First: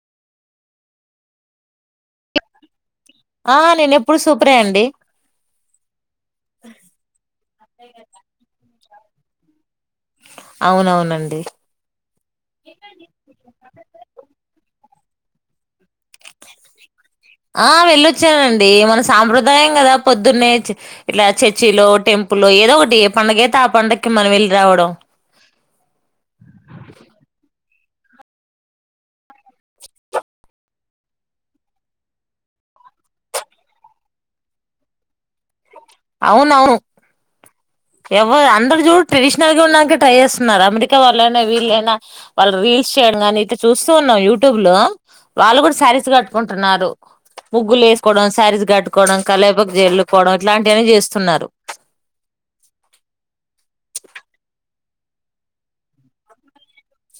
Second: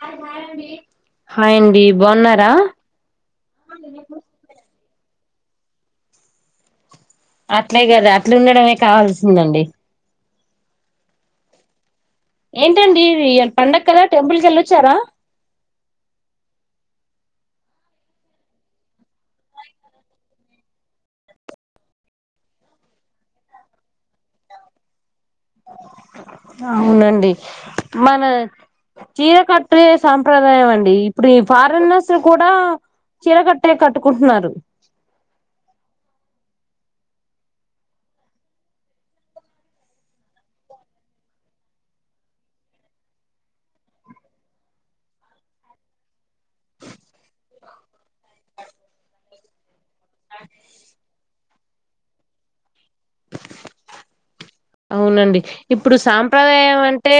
హ హాయ్ అండి హాయ్ అండి. బాగున్నారా ఆ నేను ఎప్పుడు సూపరే అండి. ఆ అట్లే కదా అట్లు ఉండడం మే కావాల్సిందండి. అవునవునండి. ఏంటండి ఇయ్యాల పండగ కదా టెంపుల్ కి వెళ్ళొచ్చారా. ఆ వెళ్ళొచ్చానండి మన సాంప్రదాయం కదా పొద్దున్నే ఇట్లా చర్చిలో టెంపుల్లో ఏదో ఒకటి ఏ పండుగ అయితే ఆ పండకి మనం వెళ్ళి రావడం. అవునండి. మన చీరకట్టే సాంప్రదాయం అండి ఇప్పుడు ఈ ఫారినర్స్ కూడా చీరకట్టే కట్టుకుంటున్నారు. అవున అవును ఎవరు అందరు చూడు ట్రెడిషనల్గా ఉన్నాక ట్రై చేస్తున్నారు అమెరికా వాళ్ళైనా వీళ్ళైనా వాళ్ళు రీల్స్ చేయడం కానీ ఇతే చూస్తూ ఉన్నాం యూట్యూబ్ లో వాళ్ళు కూడా శారీస్ కట్ట. ట్ంటున్నారు ముగ్గులు వేసుకోవడం శారీస్ కట్టుకోవడం. కళ్ళాపు జల్లు ప [unintelligible] లాంటి స్తున్నారు అవునండి ఇప్పుడు సాంప్రదాయం అంటే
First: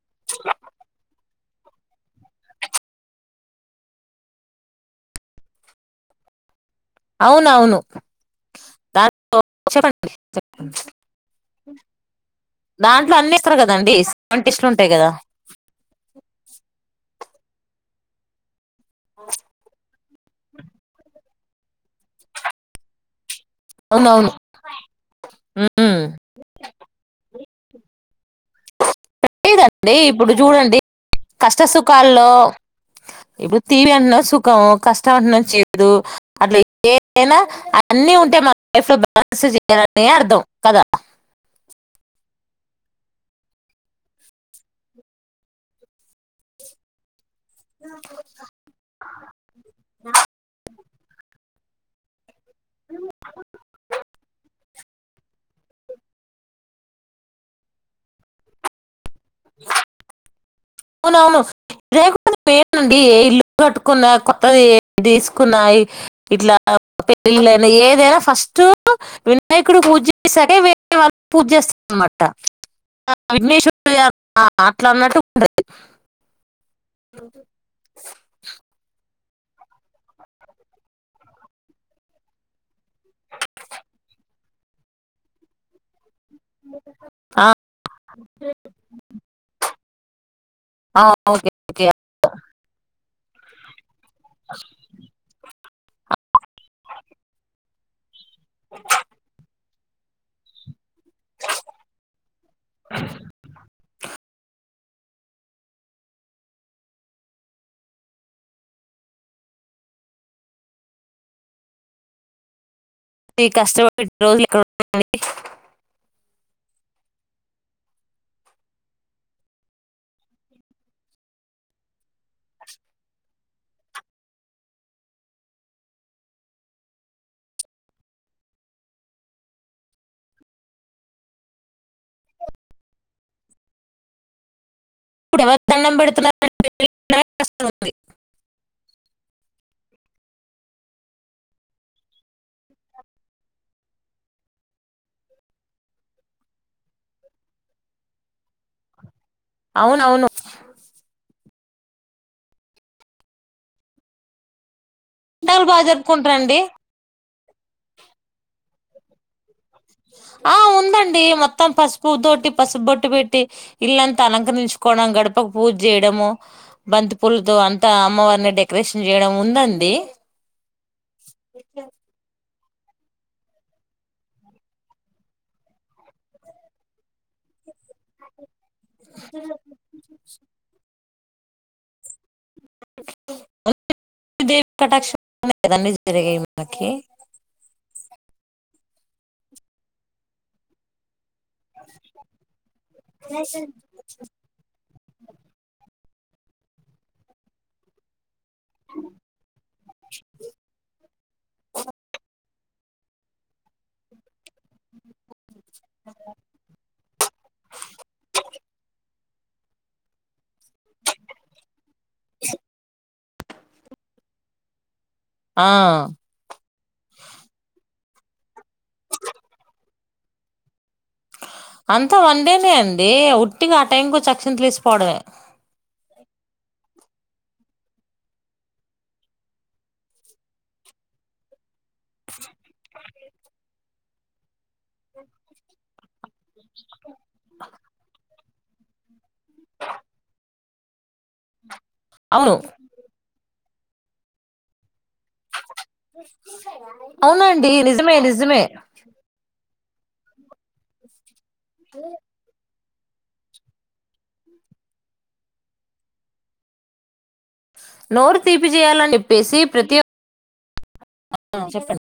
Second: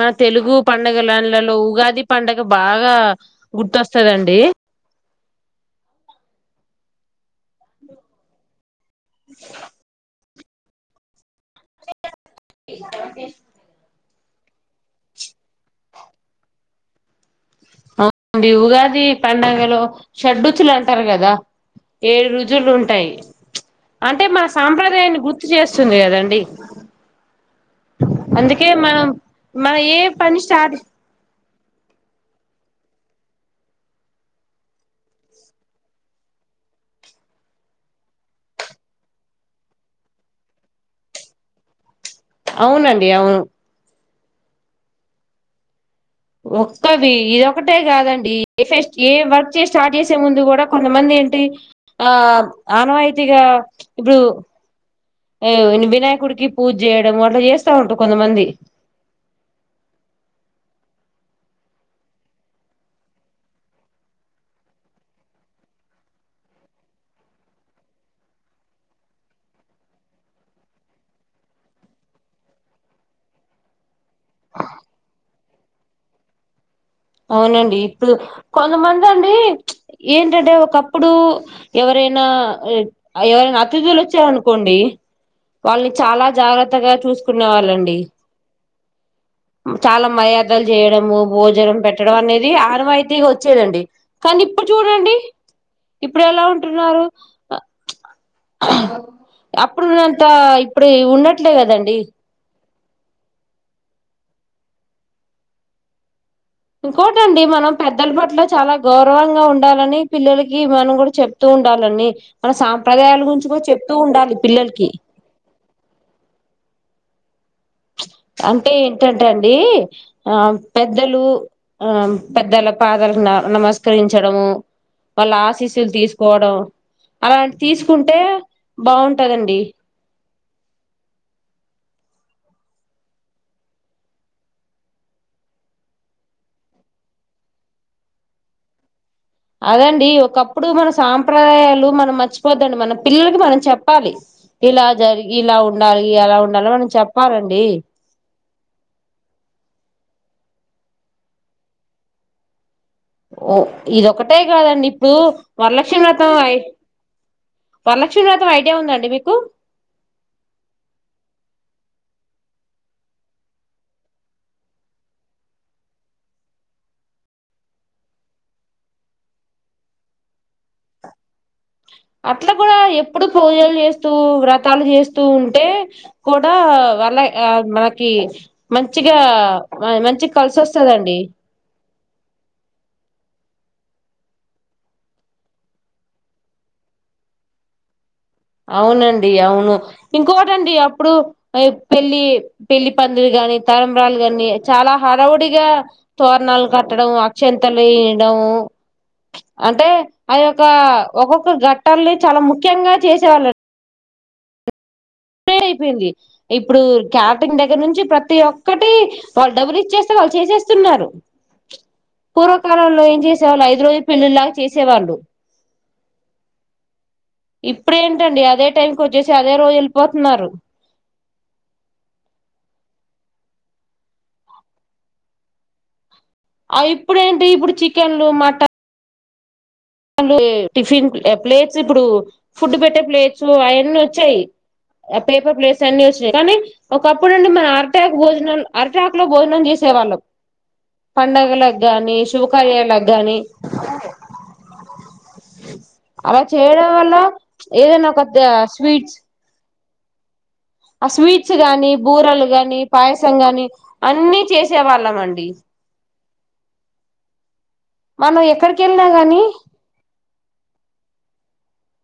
మన తెలుగు పండగలలలో ఇటు ఉగాది పండగ బాగా గుర్తొస్తదండి. అవునవును చెప్పండి చె దాంట్లో అన్ని ఎస్తరు కదండి. అన్ని టేస్ట్లుంటాయి కదా. ఆ బివుగా ఈ పండగలో షడ్డ్రుచులు అంటారు కదా ఏడు రుచులు ఉంటాయి. ప్చ్ అంటే అవునవును మా సాంప్రదాయాన్ని గుర్తు చేస్తుంది హ్మ్. కదండి. అందుకే మనం మన లేదండి ఏ ఇప్పుడు పని స్టార్ట్ చూడండి కష్ట సుఖాల్లో ఇప్పుడు తీవీ అన్నా సుఖం కష్టం అన్నా చేదు. అట్లా ఏవైనా అన్నీ ఉంటే మన లైఫ్ లో బాలన్స్ చేయాలని అర్థం కదా. అవునండి అవును. ఒక్కటి ఇదొ ఒక్కటే కాదండి ఏ ఫస్ట్ ఏ వర్క్ చేసి స్టార్ట్ చేసే ముందు కూడా కొంతమంది ఏంటి ఆ ఆనవాయితీగా ఇప్పుడు ఆ వినాయకుడికి పూజ చేయడం అట్లా చేస్తా ఉంట కొంతమంది ఇ అవునవును దేనికైనా పేరు నుండి ఏ ఇల్లు కట్టుకున్నా కొత్తది ఏం తీసుకున్నా ఇట్లా పెళ్ళిళ్ళైనా ఏదైనా ఫస్ట్ వినాయకుడు పూజ చేసాకేే వేరే వాళ్ళకి పూజ చేస్తారన్నమాట. ఆ విఘ్నేశ్వ ఆ అట్లా అన్నట్టు [inaudible] అవునండి ఇప్పుడు కొంతమంది అం ఏంటంటే ఒకప్పుడు ఎవరైనా ఎవరైనా అతిథులు వచ్చారనుకోండి వాళ్ళని చాలా జాగ్రత్తగా ఆ! చూసుకునే వాళ్ళండి. చాలా మయ లేదు ఆ! చేయడము ఓకే. భోజనం పెట్ట ఓకే. పెట్టడం అనేది ఆరవయితే వచ్చేదండి కానీ ఇప్పుడు చూడండి. ఇప్పుడు ఎలా ఉం ఉన్నారు అప్పుడున్న అంత ఇప్పుడు ఉన్నట్లే కదండి. అ ఇంకోటండి మనం పెద్దల పట్ల చాలా గౌరవంగా ఉండాలని పిల్లలకి మనం కూడా చెప్తూ ఉండాలని మన సా సంప్రదాయాల అది గురించి కూడా చెప్తూ కష్టపడి ఉండాలి రోజులు ఎక్కడ పిల్లలకి అంటే ఏంటంటే అండి ఆ పెద్దలు ఆ పెద్దల పాదన్న నమస్కరించడము వాళ్ళ ఆశీస్సులు తీసుకోవడం అలాంటి తీసుకుంటే బాగుంటదండి ఇప్పు దండం పెడుతున్న అదండి ఒకప్పుడు మన సాంప్రదాయాలు మనం మర్చిపోద్దండి మన పిల్లలకి మనం చెప్పాలి ఇలా జరి ఇలా ఉండాలి అలా ఉండాలి మనం చెప్పాలండి అవునవును ఓ ఇదొక్కటే కాదండి ఏమో పండగలు బాగా వరలక్షం జరుపుకుంటారండి రాతాయి వన్ లక్ష శతం ఐడియా ఉందండి మీకు ఆ ఉందండి మొత్తం పసుపు తోటి పసుపు బొట్టు పెట్టి ఇల్లంతా అలంకరించుకోవడం గడపకు పూజ చేయడము బంతి పూలతో అంతా అమ్మవారిని డెకరేషన్ చేయడం ఉందండి అట్లా కూడా ఎప్పుడు పూజలు చేస్తూ వ్రతాలు చేస్తూ ఉంటే కూడా వాళ్ళ ఆ మనకి మంచిగా మంచిగా కలిసి వస్తదండి దవి కటాక్షదాన్ని జరగా మాకి అవునండి అవును ఇంకోటండి అప్పుడు పెళ్లి పెళ్లి పందిలు గాని తరబరాలు గాని చాలా హడవుడిగా తోరణాలు కట్టడం అక్షంతలు ఇయడంము అంటే ఆ యొక్క ఒక్కొక్క గట్టల్ని చాలా ము జంగా చేసేవాళ్ [unintelligible] అయిపోయింది ఇప్పుడు క్యాటిరింగ్ దగ్గర నుంచి ప్రతి ఒక్కటి వాళ్ళు డబ్బులు ఇచ్ఛేస్తే వాళ్ళు చేసేస్ తున్నారు పూర్వకాలంలో ఏం చేసేవాళ్ళు ఐదు రోజు పెళ్ళిళ్ళలా చేసేవాళ్ళు ఆ ఇప్పుడేంటండి అదే టైంకి వచ్చే అదే రోజు వెళ్ పోతున్నారు అంతా వన్డేనే అండి ఉట్టిగా ఆ టైం కి వచ్చి అక్షింతలేసిపోవడమే ఆ ఇప్పుడు ఏంటి ఇప్పుడు చికెన్లు మటన్ వాళ్ళు టిఫిన్ ప్లేట్స్ ఇప్పుడు ఫుడ్ పెట్టే ప్లేట్స్ అయన్నీ వచ్చాయి పేపర్ ప్లేట్స్ అన్ని వచ్చా కానీ ఒకప్పుడు అండి మన అరిటాకు భోజనాలు అరిటాకు లో భోజనం చేసే వాళ్ళం పండగల గాని అవును శుభకార్యాలకు గానీ అలా చేయడం వల్ల అవునండి ఏదైనా నిజమే ఒక దే నిజమే స్వీట్స్. ఆ స్వీట్ ట్స్ గానీ బూరలు గానీ పాయసం గాని, అన్నీ చేసే వాళ్ళం అండి. నోరు మనం ఎక్కడికి వెళ్ళినా తీపిచేయాలని గాని చెప్పేసి ప్రతి ఒక్ చెప్పండ్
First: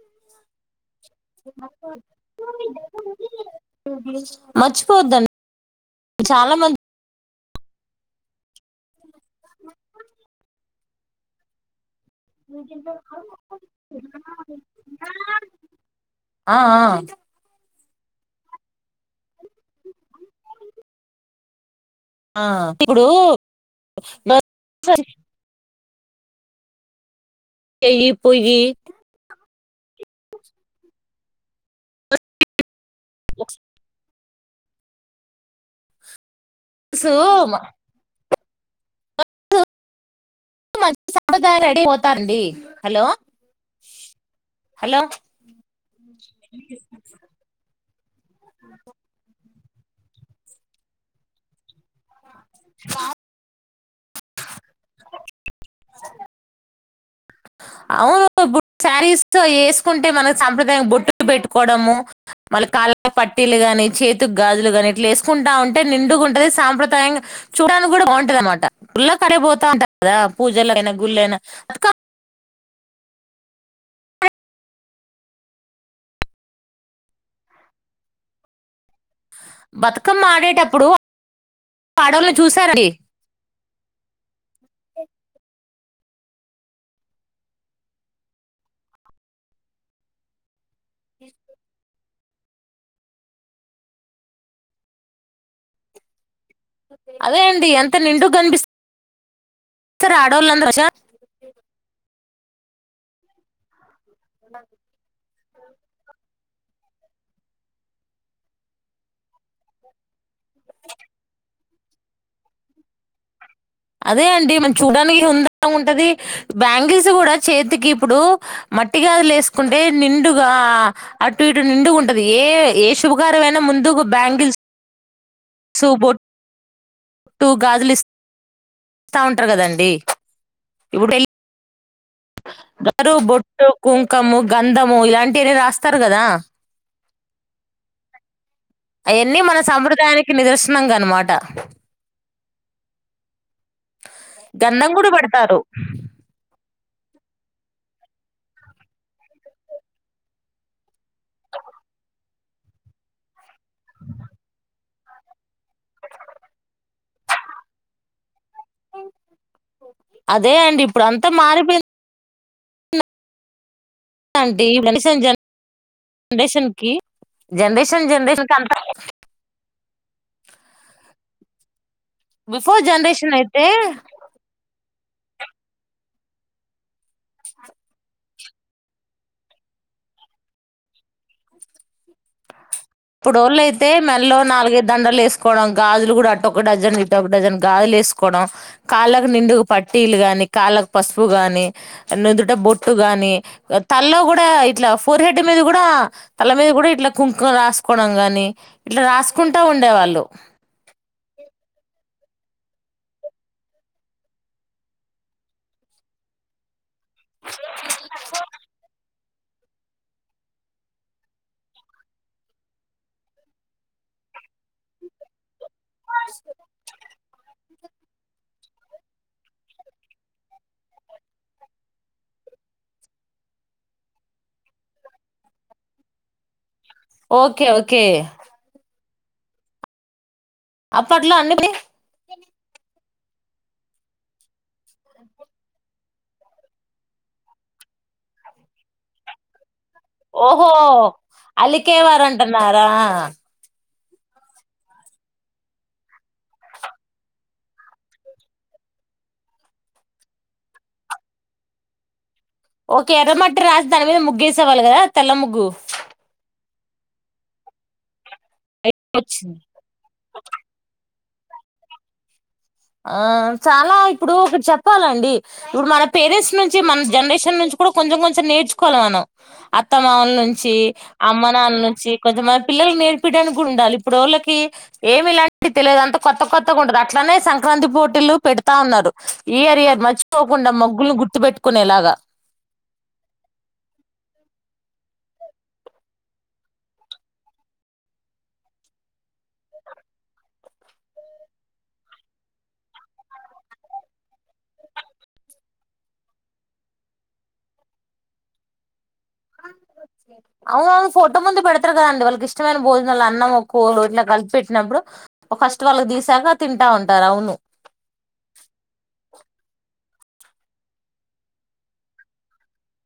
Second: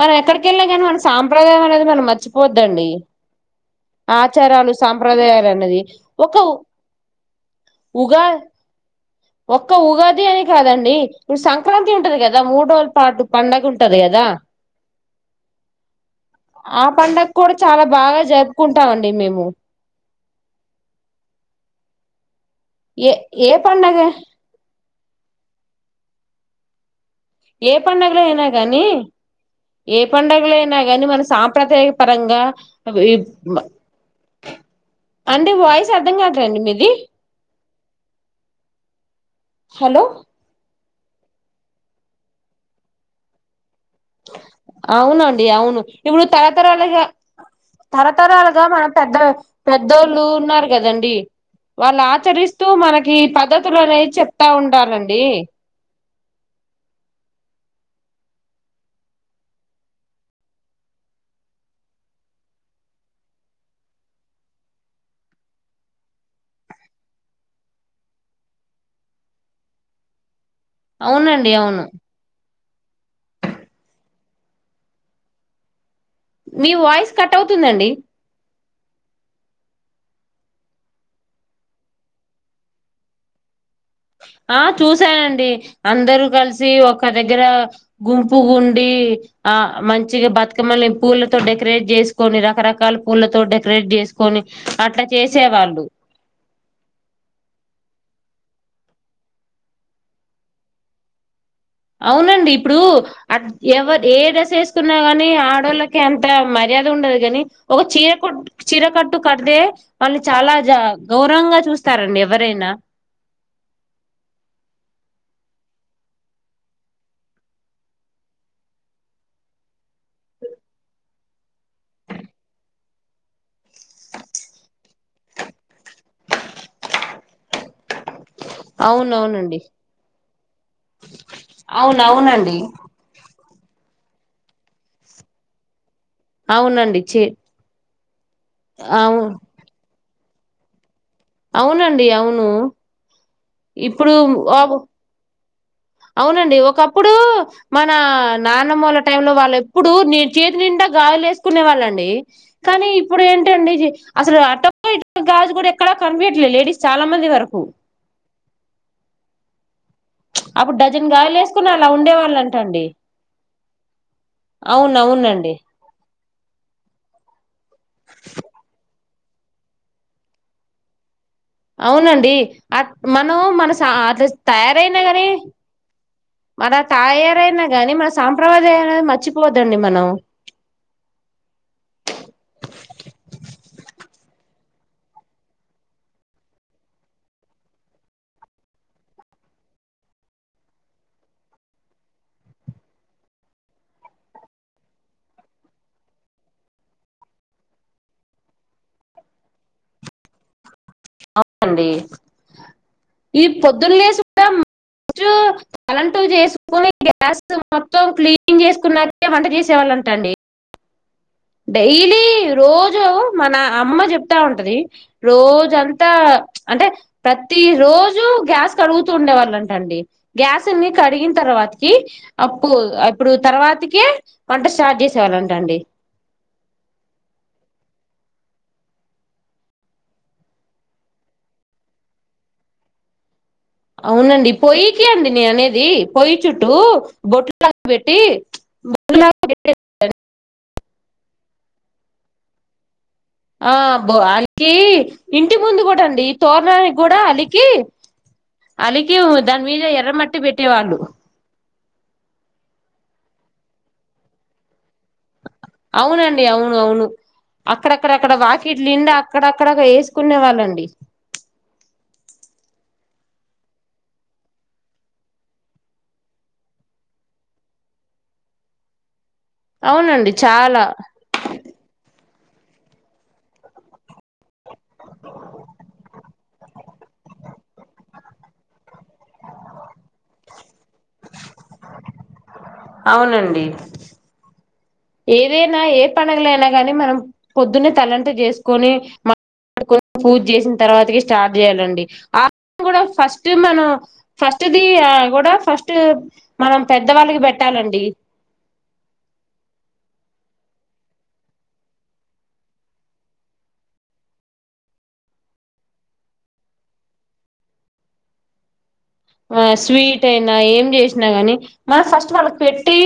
మనం ఎక్కడికెళ్లినా గానీ మన స్ సాంప్రదాయం అనేది మనం మర్చిపోవద్దండి. ఆచారాలు మర్చిపోవద్దండి సాంప్రదాయాలు అనేది ఒక చాలా మంది ఉగా ఒక్క ఉగాది అని కాదండీ ఇపుడు సంక్రాంత్ ఉంటది కదా మూడురోజుల పాటు పండగుంట్ ఉంటది గదా ఆ పండక్కూడ చా చాలా బాగా జరుపుకుంటాం అండి మేము. ఆ ఇప్పుడూ ఏ ఏ పండగ [inaudible] ఏ చెయ్యి పండగలో ఐ నా పొయ్యి గానీ ఏ పండగలో అయినా గానీ మన సాంప్రదాయక పరంగా [unintelligible] అంటే వాయిస్ అర్థం కాదు సోమా హలో మంచి సంప్రదాయం [inaudible] రెడీ పోతారండీ. హలో హలో అవునండి అవును ఇప్పుడు తరతరాలుగా తరతరాలుగా మన పెద్ద పెద్దోళ్ళు ఉన్నారు కదండి వాళ్ ఆచరిస్త స్తూ మనకీ పద్ధత్ తులనే చెప్తా ఉంటారండీ. అవును ఇప్పు శారీస్ ఏసుకుంటే మన సాంప్రదాయ బొట్టులు పెట్టుకోవడము, మళ్ళీ కాళ పట్టీలు గాని, చేతు గాజులు గాని, ఇట్ల ఏసుకుంటా ఉంటే నిండుగ ఉంటది సాంప్రదాయంగా చూడడానికి కూడా బాగుంటది అనమాట గుడ్ల కాడికిపోతా ఉంటారు కదా. పూజలైనా గుడ్లైనా అవునండి అక అవును మీ వాయిస్ కట్ అవుతుందండి బతుకమ్మ ఆడేటప్పుడు [inaudible] అడోళ్ల్ని చూశారండి. ఆ చూసానండి అందరూ కలిసి ఒక దగ్గరా గుంపుగుండీ ఆ మంచిగ బతుకమ్మని పూలతో డెకరేట్ చేసుకొని రకరకాల పూలతో డెకరేట్ చేసుకొని అట్లా చేసే వాళ్ళు. అదే అండి ఎంత నిండుగ కనిపిస్తు [inaudible] [unintelligible] అవునండి ఇప్పుడూ అ ఎవర్ ఏ డ్రెస్ ఏసుతున్నా గానీ ఆడోళ్ళకి అంత మర్యాద ఉండదు గాని, ఒక చీరకొట్టు చీరకట్టు కడితే, వాళ్నీ చాలా జా గౌరవంగా చూస్తారండి ఎవరైనా. అదే అండి మనం చూడడానికి హుందాగా ఉంటది. బ్యాంగిల్స్ కూడా చేతికి ఇప్పుడూ మట్టి గాజులు ఏసుకుంటే నిండుగా అటు ఇటు నిండుగ ఉంటది ఏ ఏ శుభకారమైనా ముందుకు బ్యాంగిల్స్ [inaudible] ల్సు బొట్ [inaudible] బొట్టు గాజులు ఇస్త ఇస్తా ఉంటారు అవునవునండి కదండి [unintelligible] అవునవునండి ట్టు కుంకము గంధము ఇలాంటిని రాస్ స్తరు కదా చ్చే ఆయన్ని మన సంప్రుదాయానిక్ కి నిదర్శనంగా అన్మాట్ అవునండి అవున్ ను ఇప్పుడు మ్మ్ అప్ గంధం కూడా పెడతారు అవునండి ఒకప్ప్ ప్పుడు మన నాన్నమ్మోళ్ల టైమ్ లో వాళ్ళు ఎప్పుడు, నేన్ చేతి నిండా గాజులు వేసుకునే, వాళ్ళండి కానీ ఇప్పుడు ఏంటండి. జీ అసలు అటొక్క ఇటొక్క గాజు కూడా ఎక్ క్కడ కనిపీయట్లే లేడీస్ చాలా మంది వరకు ప్చ్ అదే అప్పుడు అండి ఇప్పుడు డజన్ అంతా గాజులు వేసుకునే అలా మారిపోయిందండి ఉండే వాళ్ళన్ టండి అవునవునండి ఫౌండేషన్ కి జనరేషన్ జనరేషన్ కంత అవునండి బిఫోర్ అట్ జనరేషన్ మనము అయితే మనసా అట్లాస్ తయారై కాని మన తాయారయినా గానీ మన సాంప్రదదాయం అయినా మర్చిపోద్దండి మనం ఇప్పుడు వాళ్ళు అయితే మెల్లో నాలుగైదు దండలు వేసుకోవడం గాజులు కూడా అటు ఒక డజన్ ఇటు ఒక డజన్ గాజులు వేసుకోవడం కాళ్ళకు నిండుకు పట్టీలు గాని కాళ్ళకు పసుపు గాని నుదుట బొట్టు గాని తల్లో కూడా ఇట్లా ఫోర్ హెడ్ మీద కూడా తల మీద కూడా ఇట్లా కుంకుం రాసుకో గాని ఇట్లా రాసుకుంటా ఉండే వాళ్ళు ఈది పొద్దున్న లేసు మ తలంటూ చేసుకుని గ్యాస్ మొత్తం క్లీన్ చేసుకున్నాకే వంట చేసేవాళ్ళంటండి డైలీ రోజు మన అమ్మ చెప్తా ఉంటది రోజుంత ఇంత అంటే ప్రతి రోజు గ్యాస్ కడుగుతూ ఉండే వాళ్ళంటండి గ్యాస్ని కడిగిన తర్వాతకి అప్పుడు ఇప్పుడు తర్వాతిక వంట స్టార్ట్ చేసే వాళ్ళంటండి ఓకే ఓకే అప్పట్లో అన్నిటి అవునండి పొయ్యకి అండి నే అనేది పొయ్యి చుట్టూ బొట్లు లాగా పెట్టి ఓహో అలికేవారు అంటున్నారా ఆ బ అలికి ఇంటి ముందు కూడాండి ఈ తోరణానికి కూడా అలికి అలికి దాని మీద ఎర్రమట్టి పెట్టేవాళ్ళు ఓకే ఎర్రమటి రాసి దానీ మీద ముగ్గు వేసే వాళ్ళు కదా తెల్ల ముగ్గు అవునండి అవును అవును అక్కడక్కడ అక్కడ వాకి ఇట్లుండి వచ్చింది అక్కడక్కడ వేసుకునే వాళ్ళండి ఆ చాలా ఇప్పుడు ఒకటి చెప్పాలండి ఇప్పుడు మన పేరెంట్స్ నుంచి మన జనరేషన్ నుంచి కూడా కొంచెం కొంచెం నేర్చుకోవాలి మనం అవునండి అత్తమామలు నుంచి చాలా అమ్మ నాన్న నుంచి కొంచంమంది పిల్లల్ నేర్పియడానికి కూడా ఉండాలి. ఇప్పుడు వోళ్ళకి ఏమి [unintelligible] తెలేదు. అంత కొత్త కొత్తగ ఉంటరు. అట్లానే సన్ క్రాంతి పోటీలు పెడతాన్నాడు. ఈ ఏరియాకి మద్ ర్చ్ కోకుండా మగ్గుల్ను గుర్తుపెట్టుకునే లాగా అవునండి. ఏదైనా ఏ పండగలైనా గానీ మనం పొద్దున్నే తల్లంట్టు జేసుకొని [unintelligible] పూజ చేసిన తర్వాతకి స్టార్ట్ చేయాలండి. ఆ కూడా ఫస్ట్ మనం ఫస్ట్ ది, ఆ కూడా ఫస్ట్ మనం పెద్దవాళ్ళుకి పెట్టాలండి. [unintelligible] ఫోటో ముందు పెడతారు. కదండి. వాళ్ళకి ఇష్టమైన భోజనల్లా అన్నం ఒక్కొల్లు, ఇట్లా కల్ పెట్టినప్పుడు ఫస్ట్ వాళ్ళకి తీసాక తింటా ఉంటారు. అవును ఆ స్వీట్ అయినా ఏం చేసినా, కాని మనం ఫస్ట్ వాళ్ళకి పెట్టి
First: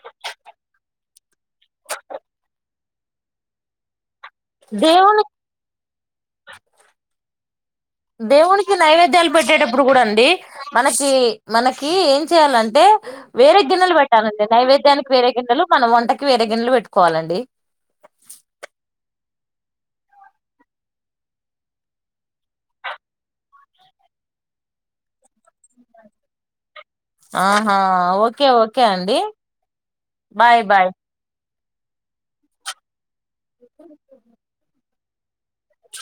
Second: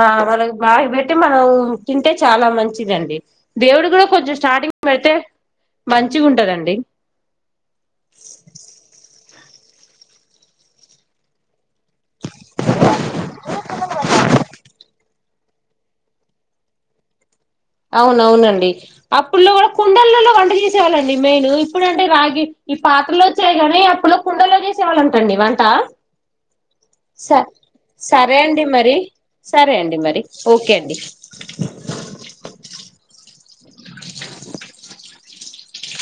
ఆ వాళ్ళకు, బాగే పెట్టి మనం తింటే చాలా మంచిదండి. దేవుడు కూడా కొంచెం స్టార్టింగ్ పెడితే దేవున్డ్, మంచిగా ఉంటదండి దేవుకి నైవేద్యాలు పెట్టేటప్పుడు కూడా అండి. మనకి మనకీ ఏం చేయాలంటే వేరే గిన్నెలు పెట్టాలండి. నైవేద్యానికి వేరే గిన్నెలు మనం వంటకి వేరే గిన్నెలు పెట్టుకోవాలండి. అవునవునండి. అప్పుల్లో కూడా కుండలలో వంట చేసేవాళ్ళండి. మెయిన్ ఇప్పుడుంటే రాగి ఈ పాత్రలో వచ్చాయి. కానీ అప్పులో కుండల్లో చేసేవాళంటండి. వంటా స ఆహా సరే ఓకే అండి. ఓకే మరి అండి సరే అండి. మరి బాయ్ ఓకే బాయ్ అండి. ప్చ్